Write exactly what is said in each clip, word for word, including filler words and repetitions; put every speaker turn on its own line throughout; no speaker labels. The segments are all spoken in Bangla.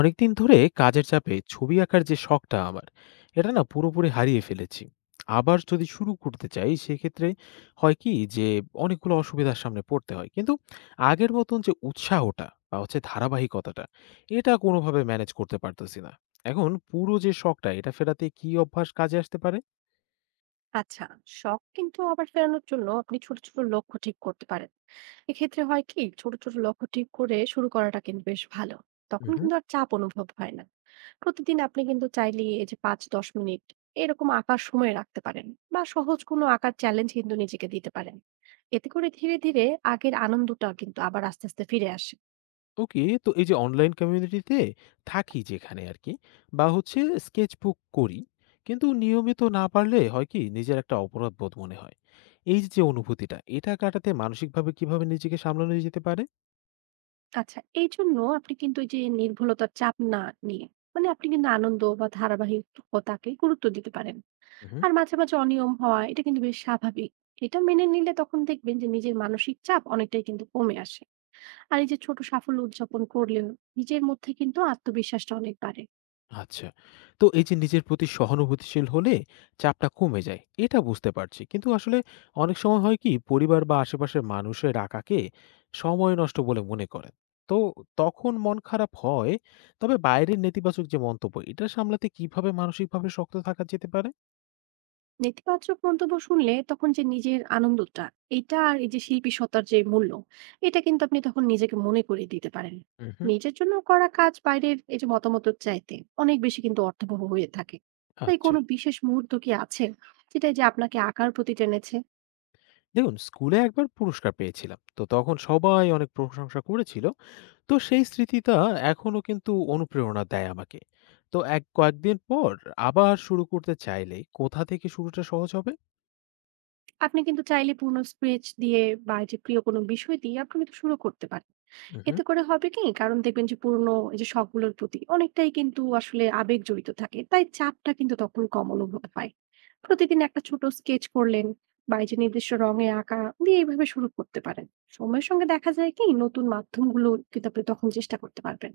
অনেকদিন ধরে কাজের চাপে ছবি আঁকার যে শখটা আমার এটা না পুরোপুরি হারিয়ে ফেলেছি। আবার যদি শুরু করতে চাই সেক্ষেত্রে হয় কি যে অনেকগুলো অসুবিধার সামনে পড়তে হয়, কিন্তু আগের মতন যে উৎসাহটা বা হচ্ছে ধারাবাহিকতাটা, এটা কোনোভাবে ম্যানেজ করতে পারতেছি না। এখন পুরো যে শখটা এটা ফেরাতে কি অভ্যাস কাজে আসতে পারে?
আচ্ছা, শখ কিন্তু আবার ফেরানোর জন্য আপনি ছোট ছোট লক্ষ্য ঠিক করতে পারেন। এক্ষেত্রে হয় কি ছোট ছোট লক্ষ্য ঠিক করে শুরু করাটা কিন্তু বেশ ভালো। তখন কিন্তু আর চাপ অনুভব হয় না। প্রতিদিন আপনি কিন্তু চাইলে এই যে পাঁচ দশ মিনিট এরকম আঁকার সময় রাখতে পারেন, বা সহজ কোনো আঁকার চ্যালেঞ্জ কিন্তু নিজেকে দিতে পারেন। এতে করে ধীরে ধীরে আগের আনন্দটা কিন্তু আবার আস্তে আস্তে ফিরে আসে।
ওকে, তো এই যে অনলাইন কমিউনিটিতে থাকি যেখানে আর কি, বা হচ্ছে স্কেচবুক করি, কিন্তু নিয়মিত না পারলে হয় কি নিজের একটা অপরাধ বোধ মনে হয়। এই যে যে অনুভূতিটা এটা কাটাতে মানসিকভাবে কিভাবে নিজেকে সামলানো যেতে পারে?
আচ্ছা, এই জন্য আপনি কিন্তু এই যে নির্ভুলতার চাপ না নিয়ে মানে আপনি কিন্তু আনন্দ বা ধারাবাহিকতাকে গুরুত্ব দিতে পারেন। আর মাঝে, মাঝে অনিয়ম হওয়া এটা কিন্তু বেশ স্বাভাবিক। এটা মেনে নিলে তখন দেখবেন যে নিজের মানসিক চাপ অনেকটাই কিন্তু কমে আসে। আর এই যে ছোট সাফল্য উদযাপন করলেও নিজের মধ্যে কিন্তু আত্মবিশ্বাসটা অনেক বাড়ে।
আচ্ছা। তো এই যে নিজের প্রতি সহানুভূতিশীল হলে চাপটা কমে যায়, এটা বুঝতে পারছি। কিন্তু আসলে অনেক সময় হয় কি পরিবার বা আশেপাশের মানুষের রাকাকে সময় নষ্ট বলে মনে করেন। তো তখন মন খারাপ হয়। তবে বাইরের নেতিবাচক যে মন্তব্য, এটা সামলাতে কিভাবে মানসিকভাবে শক্ত থাকা যেতে পারে?
নেতিবাচক মন্তব্য শুনলে তখন যে নিজের আনন্দটা এটা আর এই যে শিল্পী সত্তার যে মূল্য এটা কিন্তু আপনি তখন নিজেকে মনে করিয়ে দিতে পারেন।
উহু,
নিজের জন্য করা কাজ বাইরের এই যে মতামতের চাইতে অনেক বেশি কিন্তু অর্থবহ হয়ে থাকে। তাই
আচ্ছা।
কোনো বিশেষ মুহূর্ত কি আছে যেটা এই যে আপনাকে আঁকার প্রতি টেনেছে?
দেখুন, স্কুলে একবার পুরস্কার পেয়েছিলাম। তো তখন সবাই অনেক প্রশংসা করেছিল। তো সেই স্মৃতিটা এখনো কিন্তু অনুপ্রেরণা দেয় আমাকে। তো এক কয়েকদিন পর আবার শুরু করতে চাইলে কোথা থেকে শুরুটা সহজ হবে?
আপনি কিন্তু চাইলে পূর্ণ স্পিচ দিয়ে বা এই যে প্রিয় কোনো বিষয় দিয়ে আপনি কিন্তু শুরু করতে পারেন।
উহু।
এতে করে হবে কি, কারণ দেখবেন যে পুরনো এই যে শখগুলোর প্রতি অনেকটাই কিন্তু আসলে আবেগ জড়িত থাকে, তাই চাপটা কিন্তু তখন কম অনুভব হয়। প্রতিদিন একটা ছোট স্কেচ করলেন বা এই যে নির্দিষ্ট রঙে আঁকা দিয়ে এইভাবে শুরু করতে পারেন। সময়ের সঙ্গে দেখা যায় কি নতুন মাধ্যমগুলো কিন্তু আপনি তখন চেষ্টা করতে পারবেন।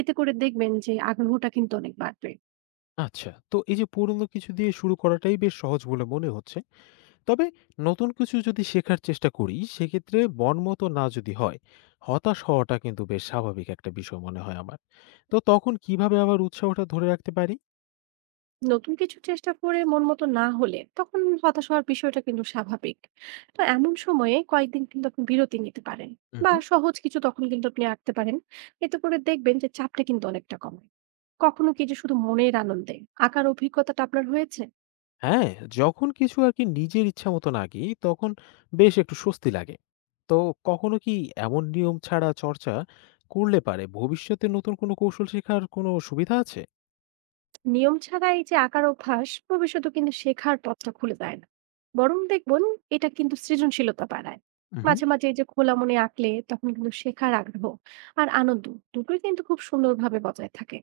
এতে করে দেখবেন যে আগ্রহটা কিন্তু অনেক বাড়বে।
আচ্ছা। তো এই যে পুরনো কিছু দিয়ে শুরু করাটাই বেশ সহজ বলে মনে হচ্ছে। তবে নতুন কিছু যদি শেখার চেষ্টা করি সেক্ষেত্রে মন মতো না যদি হয়, হতাশ হওয়াটা কিন্তু বেশ স্বাভাবিক একটা বিষয় মনে হয় আমার। তো তখন কিভাবে আবার উৎসাহটা ধরে রাখতে পারি?
নতুন কিছু চেষ্টা করে মন মতো না হলে তখন হতাশ হওয়ার বিষয়টা কিন্তু স্বাভাবিক। তো এমন সময়ে কয়েকদিন কিন্তু আপনি বিরতি নিতে পারেন, বা
উহু।
সহজ কিছু তখন কিন্তু আপনি আঁকতে পারেন। এতে করে দেখবেন যে চাপটা কিন্তু অনেকটা কমে। কখনো কি যে শুধু মনের আনন্দে আঁকার অভিজ্ঞতাটা আপনার হয়েছে?
হ্যাঁ, যখন কিছু আরকি নিজের ইচ্ছা মতন আগি, তখন বেশ একটু স্বস্তি লাগে। তো কখনো কি এমন নিয়ম ছাড়া চর্চা করলে পারে ভবিষ্যতে নতুন কোনো কৌশল শেখার কোনো সুবিধা আছে?
নিয়ম ছাড়া এই যে আঁকার অভ্যাস ভবিষ্যতে কিন্তু শেখার পথটা খুলে দেয় না, বরং দেখবেন এটা কিন্তু সৃজনশীলতা বাড়ায়।
উহু।
মাঝে মাঝে এই যে খোলা মনে আঁকলে তখন কিন্তু শেখার আগ্রহ আর আনন্দ দুটোই কিন্তু খুব সুন্দরভাবে বজায় থাকে।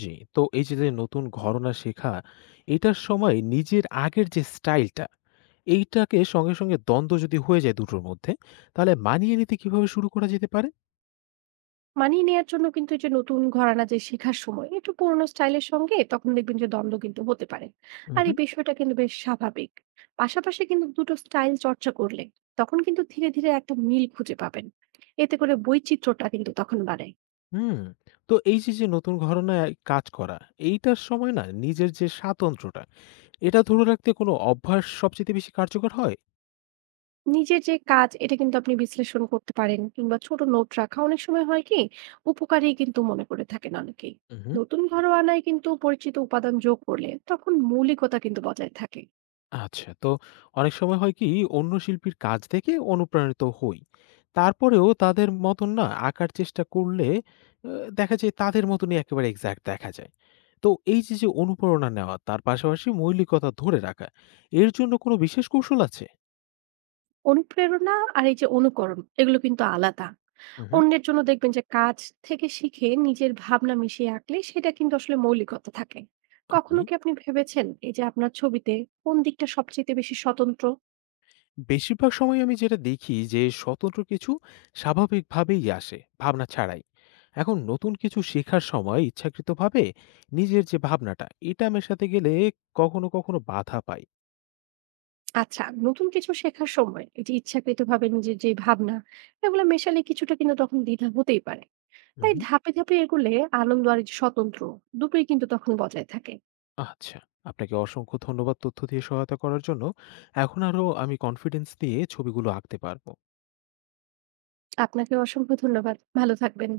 জি, তো এই যে, যে নতুন ঘরনা শেখা, এটার সময় নিজের আগের যে স্টাইলটা, এইটাকে সঙ্গে, সঙ্গে দ্বন্দ্ব যদি হয়ে যায় দুটোর মধ্যে, তাহলে মানিয়ে নিতে কিভাবে শুরু করা যেতে পারে?
মানিয়ে নেয়ার জন্য কিন্তু এই যে নতুন ঘরানা যে শেখার সময় একটু পুরোনো স্টাইলের সঙ্গে তখন দেখবেন যে দ্বন্দ্ব কিন্তু হতে পারে। আর
উহু।
এই বিষয়টা কিন্তু বেশ স্বাভাবিক। পাশাপাশি কিন্তু দুটো স্টাইল চর্চা করলে তখন কিন্তু ধীরে ধীরে একটা মিল খুঁজে পাবেন। এতে করে বৈচিত্র্যটা কিন্তু তখন বাড়ে।
হুম, তো এই যে, যে নতুন ঘরনায় কাজ করা, এইটার সময় না নিজের যে স্বাতন্ত্র্যটা, এটা ধরে রাখতে কোনো অভ্যাস সবচেয়ে বেশি কার্যকর হয়?
নিজের যে কাজ এটা কিন্তু আপনি বিশ্লেষণ করতে পারেন, কিংবা ছোট নোট রাখা অনেক সময় হয় কি উপকারী কিন্তু মনে করে থাকেন অনেকেই।
উহু।
নতুন ঘরোয়ানায় কিন্তু পরিচিত উপাদান যোগ করলে তখন মৌলিকতা কিন্তু বজায় থাকে।
আচ্ছা, তো অনেক সময় হয় কি অন্য শিল্পীর কাজ দেখে অনুপ্রাণিত হই। তারপরেও তাদের মতন না আঁকার চেষ্টা করলে আ দেখা যায় তাদের মতনই একেবারে এক্সাক্ট দেখা যায়। তো এই যে, যে অনুপ্রেরণা নেওয়া তার পাশাপাশি মৌলিকতা ধরে রাখা, এর জন্য কোনো বিশেষ কৌশল আছে?
অনুপ্রেরণা আর এই যে অনুকরণ এগুলো কিন্তু আলাদা।
উহু।
অন্যের জন্য দেখবেন যে কাজ থেকে শিখে নিজের ভাবনা মিশিয়ে আঁকলে সেটা কিন্তু আসলে মৌলিকতা থাকে। কখনো
ওকে।
কি আপনি ভেবেছেন এই যে আপনার ছবিতে কোন দিকটা সবচেয়ে বেশি স্বতন্ত্র?
বেশিরভাগ সময় আমি যেটা দেখি যে স্বতন্ত্র কিছু স্বাভাবিকভাবেই আসে ভাবনা ছাড়াই। এখন নতুন কিছু শেখার সময় ইচ্ছাকৃতভাবে নিজের যে ভাবনাটা এটা মেশাতে গেলে কখনো কখনো বাধা পাই।
আচ্ছা, নতুন কিছু শেখার সময় এই যে ইচ্ছাকৃতভাবে নিজের যে ভাবনা এগুলো মেশালে কিছুটা কিন্তু তখন দ্বিধা হতেই পারে। তাই
হুম।
ধাপে ধাপে এগুলে আনন্দ আর এই যে স্বতন্ত্র দুটোই কিন্তু তখন বজায় থাকে।
আচ্ছা, আপনাকে অসংখ্য ধন্যবাদ তথ্য দিয়ে সহায়তা করার জন্য। এখন আরো আমি কনফিডেন্স দিয়ে ছবিগুলো আঁকতে পারবো।
আপনাকে অসংখ্য ধন্যবাদ, ভালো থাকবেন।